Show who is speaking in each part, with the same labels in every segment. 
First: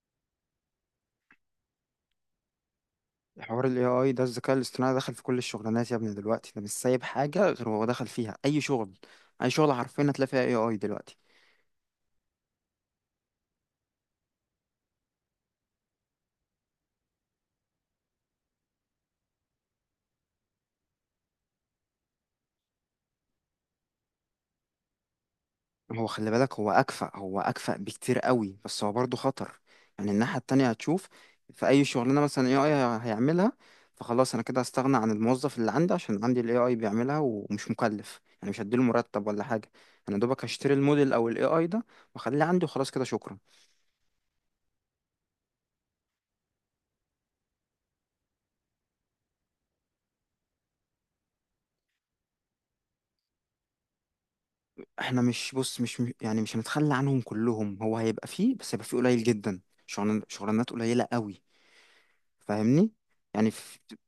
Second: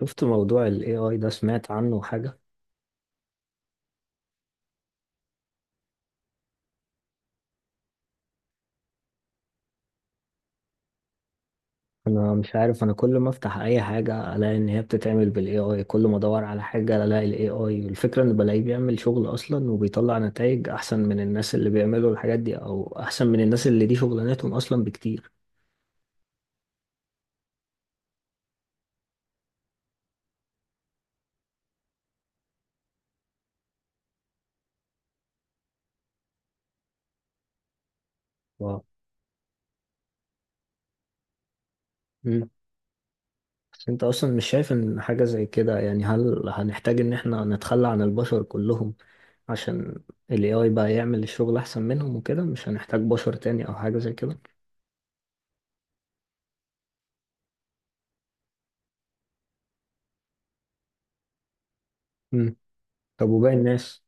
Speaker 1: شفت موضوع ال AI ده؟ سمعت عنه حاجة؟
Speaker 2: حوار ال AI ده، الذكاء الاصطناعي دخل في كل الشغلانات يا ابني. دلوقتي ده مش سايب حاجة، غير هو دخل فيها. أي شغل، أي شغل حرفيا هتلاقي فيها AI دلوقتي.
Speaker 1: أنا مش عارف، أنا كل ما أفتح أي حاجة ألاقي إن هي بتتعمل بال AI، كل ما أدور على حاجة ألاقي ال AI. الفكرة إن بلاقيه بيعمل شغل أصلا، وبيطلع نتائج أحسن من الناس اللي بيعملوا الحاجات دي، أو أحسن من الناس اللي دي شغلانتهم أصلا، بكتير.
Speaker 2: هو خلي بالك، هو أكفأ بكتير قوي، بس هو برضه خطر. يعني الناحية التانية هتشوف. في أي شغلانة مثلا AI هيعملها فخلاص، أنا كده هستغنى عن الموظف اللي عندي، عشان عندي ال AI بيعملها ومش مكلف. يعني مش
Speaker 1: واو.
Speaker 2: هديله مرتب ولا حاجة. أنا دوبك هشتري الموديل أو ال AI ده وأخليه
Speaker 1: مم.
Speaker 2: عندي، وخلاص كده شكرا.
Speaker 1: بس أنت أصلا مش شايف إن حاجة زي كده؟ يعني هل هنحتاج إن إحنا نتخلى عن البشر كلهم عشان ال AI بقى يعمل الشغل أحسن منهم، وكده مش هنحتاج بشر تاني أو حاجة زي كده؟
Speaker 2: احنا مش، بص مش مش- يعني مش هنتخلى عنهم كلهم. هو هيبقى فيه، بس هيبقى فيه قليل جدا. شغلانات قليلة قوي.
Speaker 1: مم.
Speaker 2: فاهمني؟
Speaker 1: طب
Speaker 2: يعني
Speaker 1: وباقي
Speaker 2: في-
Speaker 1: الناس؟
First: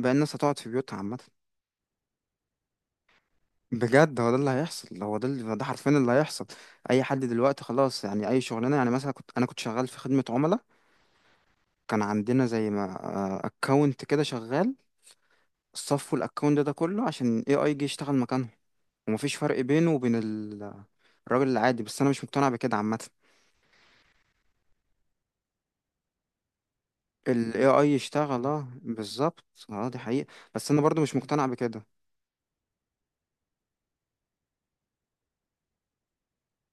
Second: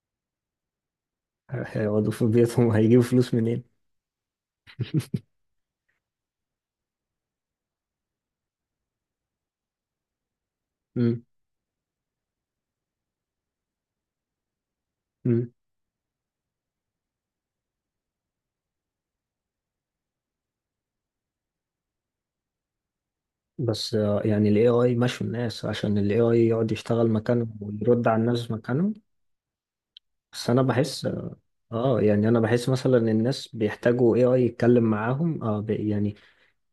Speaker 2: بقى الناس هتقعد في بيوتها عامة.
Speaker 1: هيقعدوا في بيتهم؟ هيجيبوا فلوس منين؟
Speaker 2: بجد، هو ده اللي هيحصل. هو ده اللي، ده حرفيا اللي هيحصل. اي حد دلوقتي خلاص، يعني اي شغلانة. يعني مثلا كنت شغال في خدمة عملاء.
Speaker 1: مم.
Speaker 2: كان عندنا زي ما اكونت كده شغال.
Speaker 1: مم.
Speaker 2: صفوا الاكونت ده، ده كله عشان اي اي جي يشتغل مكانه. ومفيش فرق بينه وبين الراجل العادي. بس انا مش مقتنع بكده عامة.
Speaker 1: بس يعني ال AI مشوا الناس عشان ال AI يقعد يشتغل
Speaker 2: ال
Speaker 1: مكانهم
Speaker 2: AI
Speaker 1: ويرد على
Speaker 2: يشتغل،
Speaker 1: الناس
Speaker 2: اه
Speaker 1: مكانهم.
Speaker 2: بالظبط. اه، دي حقيقة.
Speaker 1: بس أنا
Speaker 2: بس انا برضو
Speaker 1: بحس،
Speaker 2: مش مقتنع بكده.
Speaker 1: يعني أنا بحس مثلا الناس بيحتاجوا AI يتكلم معاهم، آه بي يعني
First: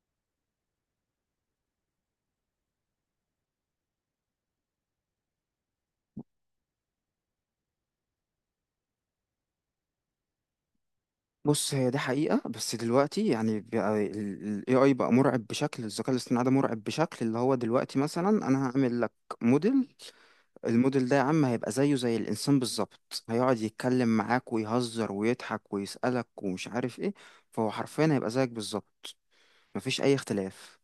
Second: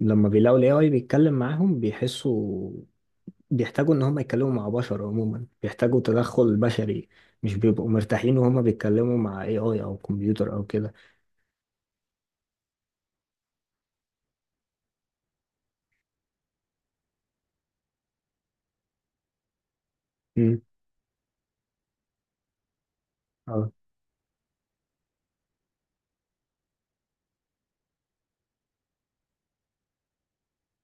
Speaker 1: لما بيلاقوا ال AI بيتكلم معاهم بيحسوا، بيحتاجوا إن هم يتكلموا مع بشر عموما، بيحتاجوا تدخل بشري، مش بيبقوا مرتاحين وهما بيتكلموا مع AI أو كمبيوتر أو كده.
Speaker 2: بص، هي دي حقيقة. بس دلوقتي يعني، بقى ال AI بقى مرعب بشكل. الذكاء الاصطناعي ده مرعب بشكل اللي هو دلوقتي. مثلا انا هعمل لك موديل،
Speaker 1: مم.
Speaker 2: الموديل ده يا عم هيبقى زيه زي الانسان بالظبط. هيقعد
Speaker 1: آه.
Speaker 2: يتكلم معاك ويهزر ويضحك ويسألك ومش عارف ايه. فهو حرفيا هيبقى زيك بالظبط، مفيش اي اختلاف.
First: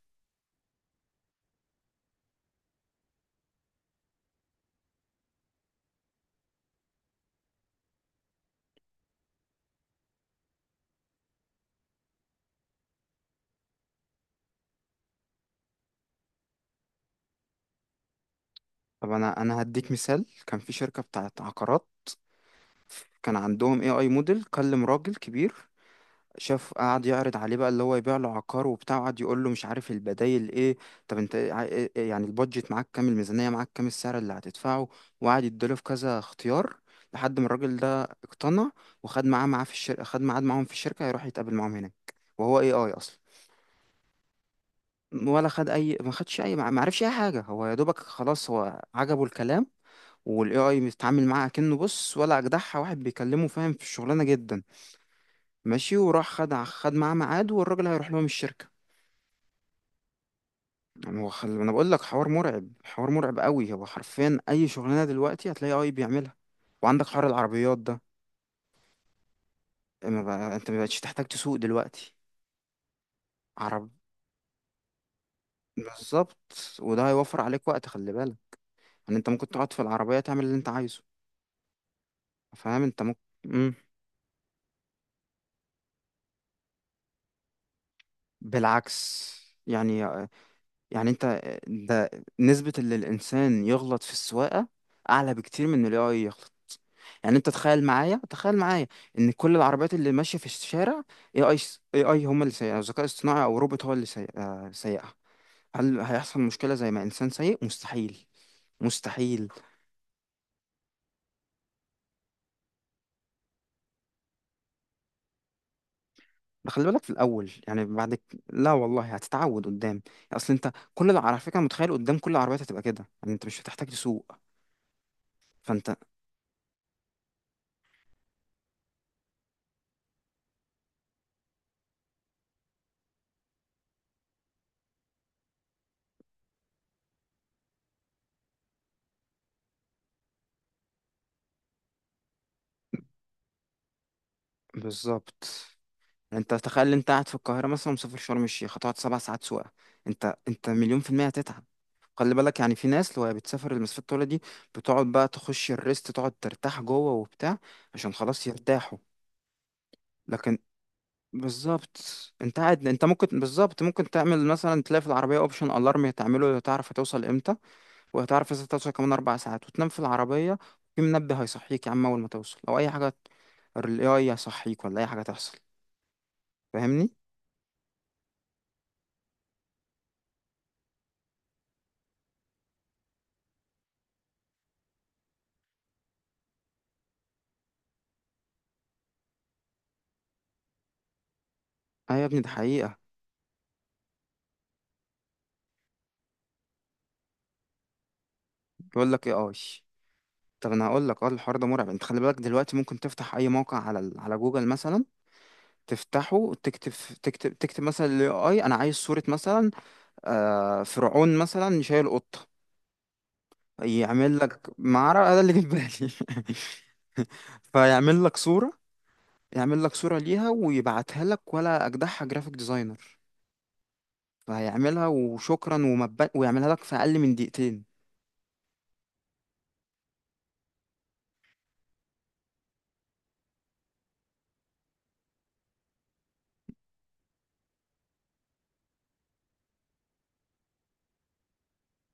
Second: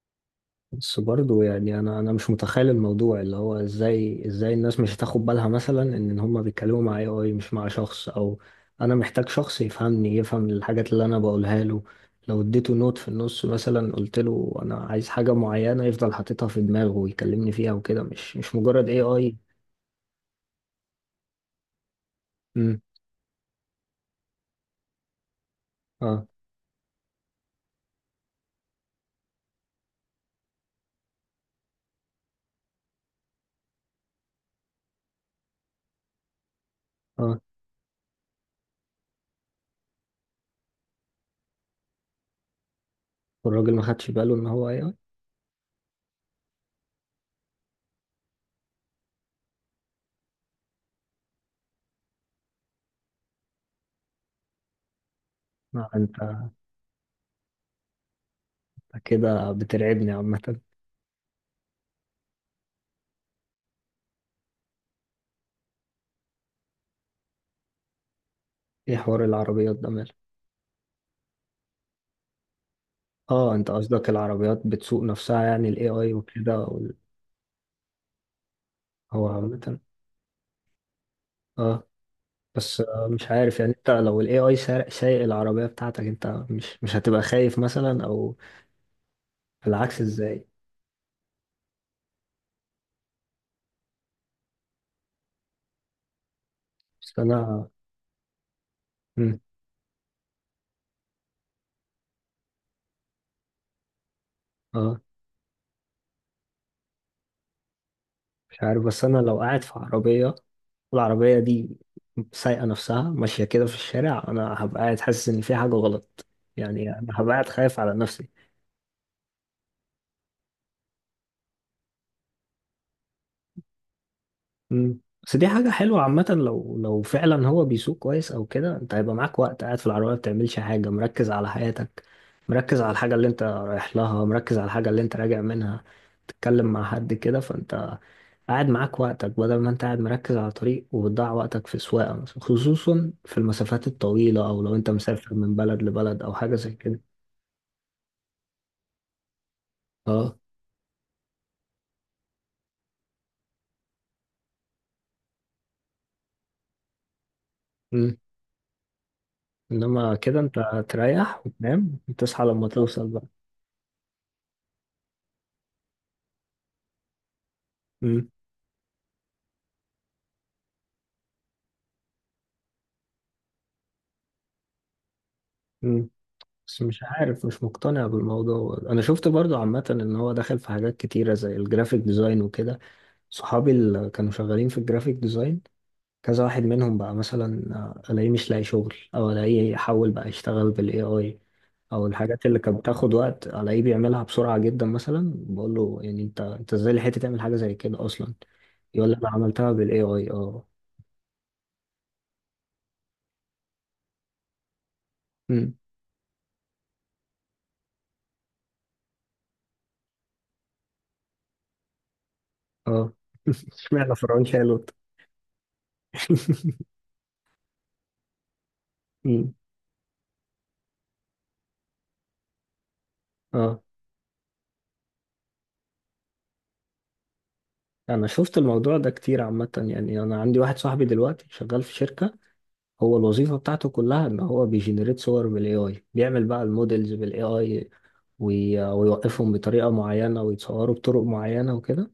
Speaker 1: بس برضه يعني انا مش متخيل الموضوع، اللي هو ازاي الناس مش هتاخد بالها مثلا ان هم بيتكلموا مع اي اي مش مع شخص، او انا محتاج شخص يفهمني، يفهم الحاجات اللي انا بقولها له، لو اديته نوت في النص مثلا، قلت له انا عايز حاجة معينة يفضل حاططها في دماغه ويكلمني فيها وكده، مش مجرد اي
Speaker 2: طب،
Speaker 1: اي.
Speaker 2: انا هديك مثال. كان في شركة بتاعت عقارات،
Speaker 1: امم.
Speaker 2: كان عندهم AI موديل. كلم راجل كبير،
Speaker 1: اه.
Speaker 2: شاف، قعد يعرض عليه بقى اللي هو يبيع له عقار وبتاع. قعد يقول له مش عارف البدايل ايه. طب إيه، يعني البادجت معاك كام؟ الميزانية معاك كام؟ السعر اللي هتدفعه؟ وقعد يديله في كذا اختيار
Speaker 1: اه.
Speaker 2: لحد ما الراجل ده اقتنع، وخد معاه في الشركة. خد ميعاد معاهم في الشركة يروح يتقابل معاهم هناك، وهو اي اي اصلا.
Speaker 1: والراجل ما خدش باله ان هو اي اي؟
Speaker 2: ولا خد اي، ما خدش اي، ما عرفش اي حاجة. هو يا دوبك خلاص، هو عجبه الكلام. والاي اي بيتعامل معاه كأنه، بص، ولا اجدعها واحد بيكلمه، فاهم في الشغلانة جدا.
Speaker 1: ما
Speaker 2: ماشي،
Speaker 1: انت
Speaker 2: وراح خد معاه ميعاد، والراجل هيروح لهم الشركة.
Speaker 1: أنت كده بترعبني عامة.
Speaker 2: هو انا بقول لك حوار مرعب، حوار مرعب قوي. هو حرفيا اي شغلانه دلوقتي هتلاقي اي بيعملها. وعندك حوار العربيات ده.
Speaker 1: ايه حوار العربيات ده؟
Speaker 2: آه،
Speaker 1: ماله؟
Speaker 2: ما بقى... انت ما بقتش تحتاج تسوق دلوقتي.
Speaker 1: اه، انت
Speaker 2: عرب
Speaker 1: قصدك العربيات بتسوق نفسها، يعني الاي اي
Speaker 2: بالظبط
Speaker 1: وكده وال-.
Speaker 2: وده هيوفر عليك وقت. خلي بالك ان
Speaker 1: هو
Speaker 2: انت ممكن تقعد
Speaker 1: عامة.
Speaker 2: في العربيه تعمل اللي انت عايزه.
Speaker 1: اه. بس
Speaker 2: فاهم؟ انت ممكن.
Speaker 1: مش عارف، يعني
Speaker 2: مم.
Speaker 1: انت لو الاي اي سايق العربية بتاعتك، انت مش هتبقى خايف مثلا، او...
Speaker 2: بالعكس. يعني،
Speaker 1: العكس ازاي؟
Speaker 2: انت ده، نسبة اللي الانسان يغلط في السواقة اعلى بكتير من اللي هو يغلط.
Speaker 1: بس
Speaker 2: يعني انت
Speaker 1: انا...
Speaker 2: تخيل معايا، تخيل معايا ان
Speaker 1: مم.
Speaker 2: كل العربيات اللي ماشية في الشارع اي اي، هم اللي سايقها. ذكاء اصطناعي او روبوت هو اللي آه،
Speaker 1: اه.
Speaker 2: سايقها. هل هيحصل مشكلة زي ما انسان سايق؟ مستحيل،
Speaker 1: مش عارف، بس انا لو
Speaker 2: مستحيل.
Speaker 1: قاعد في عربية، والعربية دي سايقة نفسها ماشية كده في الشارع، انا هبقى قاعد حاسس ان في حاجة غلط،
Speaker 2: ده خلي
Speaker 1: يعني
Speaker 2: بالك
Speaker 1: انا
Speaker 2: في
Speaker 1: هبقى قاعد
Speaker 2: الاول،
Speaker 1: خايف
Speaker 2: يعني
Speaker 1: على نفسي.
Speaker 2: لا والله، هتتعود قدام. اصل انت على فكره، متخيل قدام كل العربيات هتبقى كده، يعني انت مش هتحتاج تسوق.
Speaker 1: مم. بس دي حاجة
Speaker 2: فانت،
Speaker 1: حلوة عامة، لو فعلا هو بيسوق كويس أو كده، أنت هيبقى معاك وقت قاعد في العربية ما بتعملش حاجة، مركز على حياتك، مركز على الحاجة اللي أنت رايح لها، مركز على الحاجة اللي أنت راجع منها، تتكلم مع حد كده، فأنت قاعد معاك وقتك بدل ما أنت قاعد مركز على طريق وبتضيع وقتك في سواقة مثلا، خصوصا في المسافات الطويلة، أو لو أنت مسافر
Speaker 2: بالظبط.
Speaker 1: من بلد لبلد أو
Speaker 2: انت
Speaker 1: حاجة زي
Speaker 2: تخيل،
Speaker 1: كده.
Speaker 2: انت قاعد في القاهره مثلا مسافر شرم الشيخ، هتقعد سبع ساعات سواقه. انت
Speaker 1: أه.
Speaker 2: انت مليون في الميه هتتعب. خلي بالك، يعني في ناس لو هي بتسافر المسافات الطويله دي، بتقعد بقى تخش الريست، تقعد ترتاح جوه وبتاع، عشان
Speaker 1: مم.
Speaker 2: خلاص يرتاحوا.
Speaker 1: إنما كده أنت
Speaker 2: لكن
Speaker 1: تريح
Speaker 2: بالظبط،
Speaker 1: وتنام وتصحى
Speaker 2: انت
Speaker 1: لما
Speaker 2: قاعد، انت
Speaker 1: توصل بقى.
Speaker 2: ممكن بالظبط ممكن تعمل، مثلا تلاقي في العربيه اوبشن الارم، تعمله لو تعرف هتوصل امتى.
Speaker 1: مم.
Speaker 2: وهتعرف اذا توصل كمان اربع ساعات، وتنام في العربيه. في منبه هيصحيك يا عم اول ما توصل، لو اي حاجه الاي اي هيصحيك، ولا اي حاجه تحصل.
Speaker 1: مم. بس مش
Speaker 2: فاهمني؟
Speaker 1: عارف، مش مقتنع بالموضوع، انا شفت برضو عامة ان هو دخل في حاجات كتيرة زي الجرافيك ديزاين وكده. صحابي اللي كانوا شغالين في الجرافيك ديزاين، كذا واحد منهم بقى مثلا، الاقيه مش لاقي شغل، او الاقيه حول بقى يشتغل بالاي اي، او
Speaker 2: اه يا ابني،
Speaker 1: الحاجات
Speaker 2: ده
Speaker 1: اللي كانت
Speaker 2: حقيقه.
Speaker 1: بتاخد وقت الاقيه بيعملها بسرعة جدا، مثلا بقول له يعني انت ازاي لحقت تعمل حاجة زي كده اصلا؟ يقول
Speaker 2: بيقول
Speaker 1: لي
Speaker 2: لك
Speaker 1: انا
Speaker 2: ايه اي.
Speaker 1: عملتها بالاي اي. اه.
Speaker 2: طب انا هقول لك، اه الحوار ده مرعب. انت خلي بالك دلوقتي ممكن تفتح اي موقع على على جوجل مثلا.
Speaker 1: أمم.
Speaker 2: تفتحه، تكتب مثلا الاي اي، انا عايز صورة مثلا، آه فرعون مثلا شايل قطة.
Speaker 1: اه. اشمعنى
Speaker 2: يعمل
Speaker 1: فرعون
Speaker 2: لك
Speaker 1: شالوت؟
Speaker 2: معركة. آه، ده اللي جه في بالي. فيعمل لك صورة.
Speaker 1: أمم.
Speaker 2: يعمل لك صورة ليها ويبعتها لك، ولا أجدعها جرافيك ديزاينر.
Speaker 1: اه.
Speaker 2: فهيعملها وشكرا، ويعملها لك في أقل من دقيقتين.
Speaker 1: انا شفت الموضوع ده كتير عامة، يعني انا عندي واحد صاحبي دلوقتي شغال في شركة، هو الوظيفة بتاعته كلها ان هو بيجنريت صور بالاي اي، بيعمل بقى المودلز بالاي اي ويوقفهم بطريقة معينة ويتصوروا بطرق معينة وكده.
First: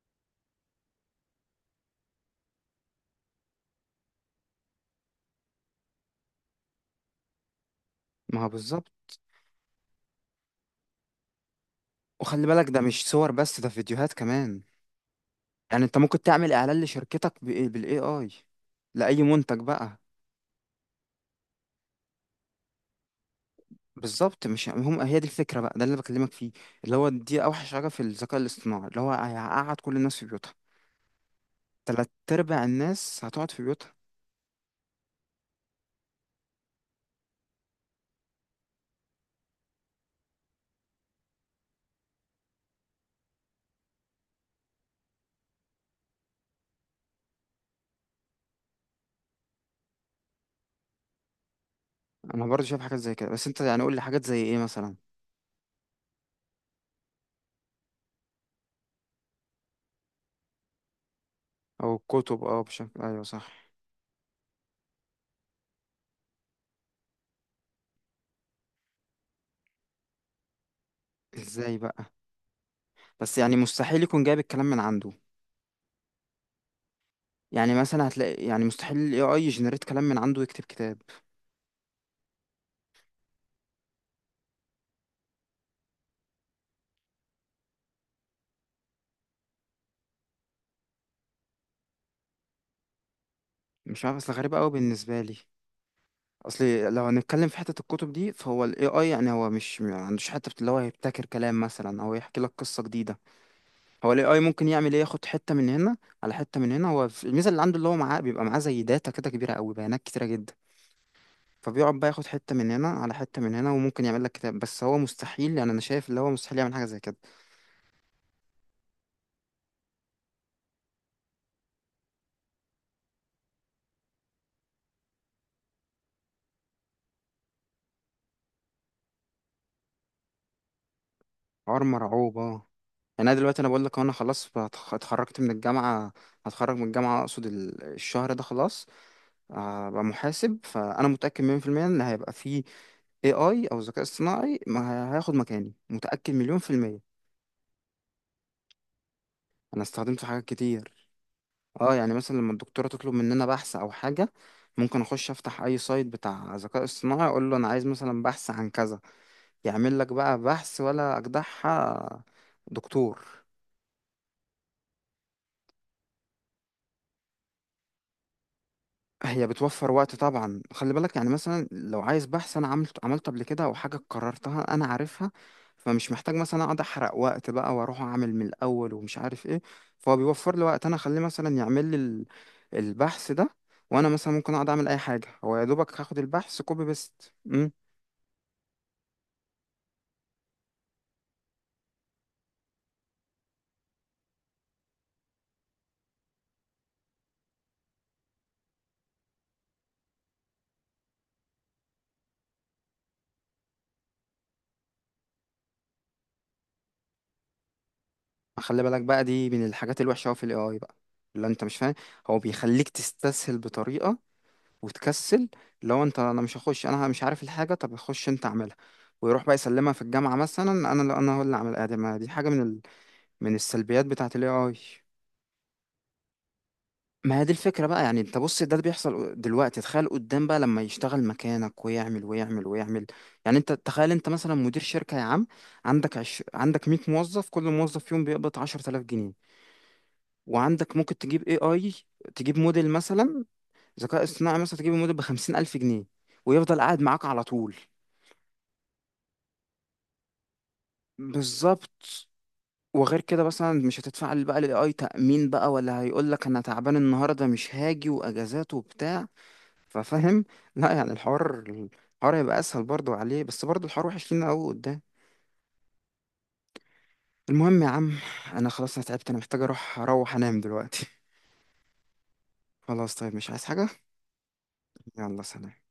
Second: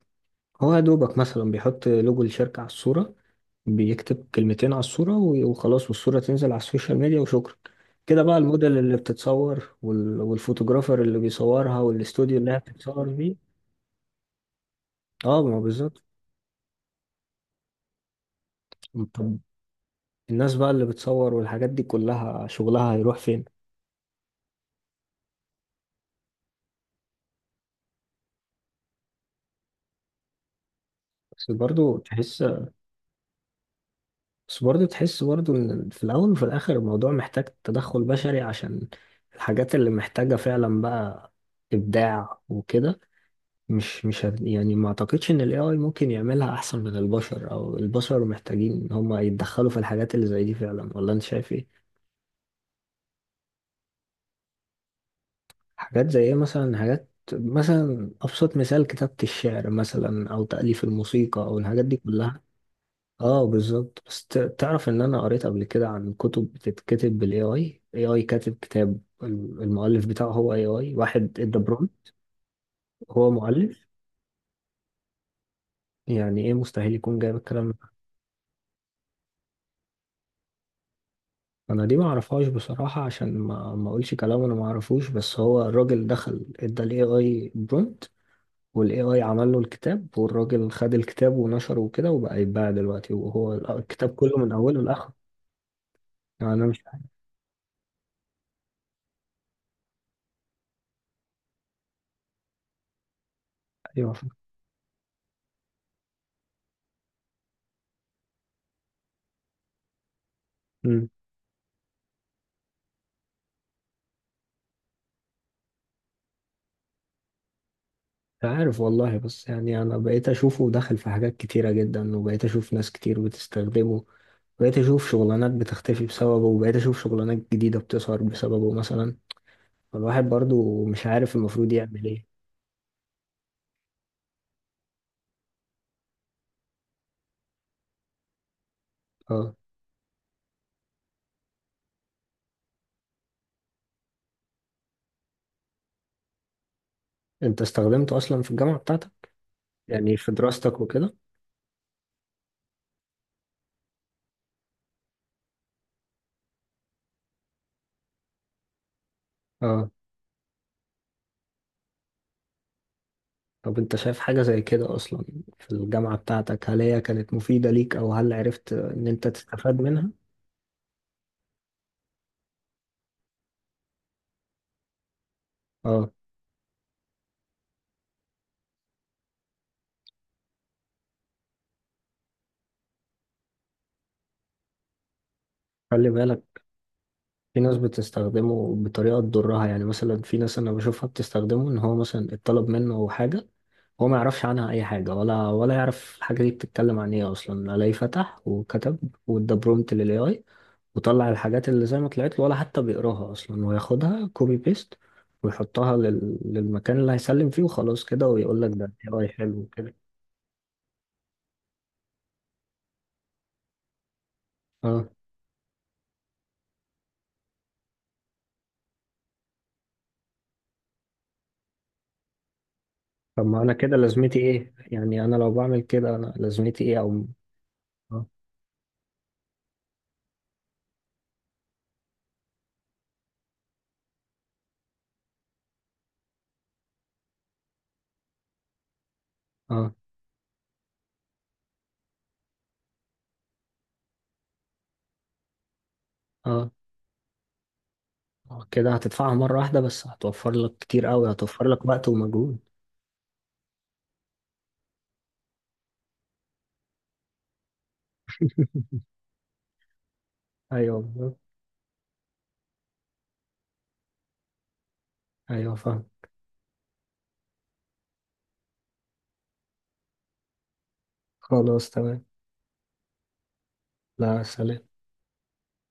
Speaker 1: هو يا دوبك مثلا بيحط لوجو الشركة على الصورة، بيكتب كلمتين على الصورة وخلاص، والصورة تنزل على السوشيال ميديا وشكرا. كده بقى
Speaker 2: ما هو
Speaker 1: الموديل اللي
Speaker 2: بالظبط.
Speaker 1: بتتصور، والفوتوغرافر اللي بيصورها، والاستوديو
Speaker 2: وخلي
Speaker 1: اللي هي
Speaker 2: بالك، ده مش
Speaker 1: بتتصور
Speaker 2: صور
Speaker 1: فيه.
Speaker 2: بس، ده فيديوهات كمان.
Speaker 1: اه ما هو
Speaker 2: يعني انت
Speaker 1: بالظبط.
Speaker 2: ممكن تعمل اعلان لشركتك بالاي اي لاي منتج بقى.
Speaker 1: الناس بقى اللي بتصور والحاجات دي كلها شغلها هيروح فين؟
Speaker 2: بالظبط، مش هم. هي دي الفكره بقى، ده اللي بكلمك فيه. اللي هو دي اوحش حاجه في الذكاء الاصطناعي، اللي هو هيقعد كل الناس في بيوتها.
Speaker 1: بس برضو
Speaker 2: تلات
Speaker 1: تحس
Speaker 2: ارباع الناس هتقعد في بيوتها.
Speaker 1: بس برضو تحس برضو ان في الاول وفي الاخر الموضوع محتاج تدخل بشري، عشان الحاجات اللي محتاجة فعلا بقى ابداع وكده، مش مش هت- يعني ما اعتقدش ان الاي اي ممكن يعملها احسن من البشر، او البشر محتاجين ان هم يتدخلوا في الحاجات اللي زي دي فعلا، ولا انت شايف ايه؟
Speaker 2: انا برضه شايف حاجات زي كده. بس انت يعني قول لي حاجات زي ايه مثلا.
Speaker 1: حاجات زي ايه مثلا؟ حاجات مثلا، ابسط مثال كتابة الشعر مثلا، او تأليف الموسيقى، او الحاجات
Speaker 2: او
Speaker 1: دي كلها.
Speaker 2: الكتب، اه بشكل، ايوه
Speaker 1: اه
Speaker 2: صح.
Speaker 1: بالظبط. بس تعرف ان انا قريت قبل كده عن كتب بتتكتب بالاي اي، اي اي كاتب كتاب، المؤلف بتاعه هو اي اي، واحد ادى
Speaker 2: ازاي بقى؟
Speaker 1: برومبت، هو
Speaker 2: بس يعني
Speaker 1: مؤلف.
Speaker 2: مستحيل يكون جايب الكلام من عنده.
Speaker 1: يعني ايه مستحيل يكون جايب الكلام
Speaker 2: يعني
Speaker 1: ده؟
Speaker 2: مثلا هتلاقي، يعني مستحيل الاي اي يجنريت كلام من عنده ويكتب كتاب.
Speaker 1: انا دي ما اعرفهاش بصراحة، عشان ما اقولش كلام انا ما اعرفوش، بس هو الراجل دخل ادى الاي اي برومبت، والاي اي عمل له الكتاب، والراجل خد الكتاب ونشره وكده، وبقى يتباع دلوقتي، وهو
Speaker 2: مش
Speaker 1: الكتاب
Speaker 2: عارف، اصل
Speaker 1: كله من
Speaker 2: غريب قوي
Speaker 1: اوله
Speaker 2: بالنسبه
Speaker 1: لاخره.
Speaker 2: لي.
Speaker 1: يعني
Speaker 2: اصل
Speaker 1: انا مش عارف.
Speaker 2: لو هنتكلم في حته الكتب دي، فهو الاي اي يعني، هو مش ما عندوش حته اللي هو هيبتكر كلام مثلا او يحكي لك قصه جديده. هو
Speaker 1: ايوه.
Speaker 2: الاي اي ممكن يعمل ايه؟ ياخد حته من هنا على حته من هنا. هو الميزه اللي عنده، اللي هو معاه، بيبقى معاه زي داتا كده كبيره قوي، بيانات كتيره جدا. فبيقعد بقى ياخد حته من هنا على حته من هنا، وممكن يعمل لك كتاب. بس هو مستحيل، يعني انا شايف اللي هو مستحيل يعمل حاجه زي كده.
Speaker 1: عارف والله، بس يعني انا بقيت اشوفه دخل في حاجات كتيرة جدا، وبقيت اشوف ناس كتير بتستخدمه، بقيت اشوف شغلانات بتختفي بسببه، وبقيت اشوف شغلانات جديدة بتظهر بسببه مثلا، فالواحد برضو مش عارف المفروض
Speaker 2: حوار
Speaker 1: يعمل ايه.
Speaker 2: مرعوب اه. يعني انا دلوقتي، انا بقول لك انا خلاص اتخرجت من الجامعه. هتخرج من الجامعه اقصد، الشهر ده خلاص.
Speaker 1: اه.
Speaker 2: هبقى محاسب، فانا متاكد 100% ان هيبقى في AI او ذكاء اصطناعي ما هي- هياخد مكاني. متاكد مليون في الميه.
Speaker 1: انت استخدمته اصلا في الجامعة بتاعتك؟
Speaker 2: انا
Speaker 1: يعني
Speaker 2: استخدمته في
Speaker 1: في
Speaker 2: حاجات
Speaker 1: دراستك
Speaker 2: كتير.
Speaker 1: وكده؟
Speaker 2: اه يعني مثلا لما الدكتوره تطلب مننا بحث او حاجه، ممكن اخش افتح اي سايت بتاع ذكاء اصطناعي، اقول له انا عايز مثلا بحث عن كذا.
Speaker 1: اه.
Speaker 2: يعمل لك بقى بحث ولا اجدعها دكتور.
Speaker 1: طب انت شايف حاجة زي كده اصلا في الجامعة بتاعتك؟ هل هي كانت مفيدة ليك؟ او هل عرفت ان انت
Speaker 2: هي
Speaker 1: تستفاد
Speaker 2: بتوفر
Speaker 1: منها؟
Speaker 2: وقت طبعا. خلي بالك يعني مثلا لو عايز بحث انا عملت، عملته قبل كده، او حاجه قررتها انا عارفها،
Speaker 1: اه.
Speaker 2: فمش محتاج مثلا اقعد احرق وقت بقى واروح اعمل من الاول ومش عارف ايه. فهو بيوفر لي وقت، انا اخليه مثلا يعمل لي البحث ده، وانا مثلا ممكن اقعد اعمل اي حاجه. هو يا دوبك
Speaker 1: خلي
Speaker 2: هاخد
Speaker 1: بالك
Speaker 2: البحث كوبي بيست.
Speaker 1: في
Speaker 2: امم.
Speaker 1: ناس بتستخدمه بطريقة تضرها، يعني مثلا في ناس أنا بشوفها بتستخدمه إن هو مثلا اتطلب منه حاجة، هو ما يعرفش عنها أي حاجة، ولا يعرف الحاجة دي بتتكلم عن إيه أصلا، ألاقيه فتح وكتب وإدى برومت لل AI، وطلع الحاجات اللي زي ما طلعت له، ولا حتى بيقراها أصلا، وياخدها كوبي بيست، ويحطها للمكان اللي هيسلم فيه، وخلاص كده، ويقول لك
Speaker 2: خلي
Speaker 1: ده
Speaker 2: بالك بقى،
Speaker 1: AI
Speaker 2: دي
Speaker 1: حلو
Speaker 2: من
Speaker 1: كده.
Speaker 2: الحاجات الوحشه أوي في الاي اي بقى، اللي انت مش فاهم. هو بيخليك تستسهل بطريقه
Speaker 1: اه.
Speaker 2: وتكسل. لو انت، انا مش هخش، انا مش عارف الحاجه، طب خش انت اعملها. ويروح بقى يسلمها في الجامعه مثلا. انا انا هو اللي اعمل. ادي ما دي حاجه من
Speaker 1: طب
Speaker 2: من
Speaker 1: ما أنا كده
Speaker 2: السلبيات بتاعه
Speaker 1: لازمتي
Speaker 2: الاي
Speaker 1: إيه؟
Speaker 2: اي.
Speaker 1: يعني أنا لو بعمل كده أنا لازمتي إيه، أو...
Speaker 2: ما هي دي الفكره بقى. يعني
Speaker 1: اه.
Speaker 2: انت بص، ده اللي بيحصل دلوقتي. تخيل قدام بقى لما يشتغل مكانك ويعمل ويعمل ويعمل. يعني انت تخيل، انت مثلا مدير شركه يا عم، عندك 100 موظف، كل موظف فيهم بيقبض 10000 جنيه.
Speaker 1: اه.
Speaker 2: وعندك ممكن تجيب اي اي، تجيب موديل مثلا، ذكاء اصطناعي مثلا، تجيب موديل ب 50000 جنيه،
Speaker 1: اه.
Speaker 2: ويفضل قاعد معاك على طول.
Speaker 1: آه، كده هتدفعها مرة واحدة بس، هتوفر لك كتير قوي، هتوفر لك
Speaker 2: بالظبط.
Speaker 1: وقت ومجهود.
Speaker 2: وغير كده مثلا مش هتدفع بقى للاي اي تأمين بقى، ولا هيقول لك انا تعبان النهارده مش هاجي، واجازات وبتاع. ففاهم؟ لا
Speaker 1: ايوه
Speaker 2: يعني
Speaker 1: بالظبط.
Speaker 2: الحوار، الحوار هيبقى اسهل برضو عليه. بس برضو الحوار وحش لينا قوي قدام.
Speaker 1: ايوه فاهم.
Speaker 2: المهم يا عم، انا خلاص انا تعبت، انا محتاج اروح، انام دلوقتي.
Speaker 1: خلاص تمام.
Speaker 2: خلاص طيب، مش عايز حاجة؟
Speaker 1: لا سلام.
Speaker 2: يلا سلام.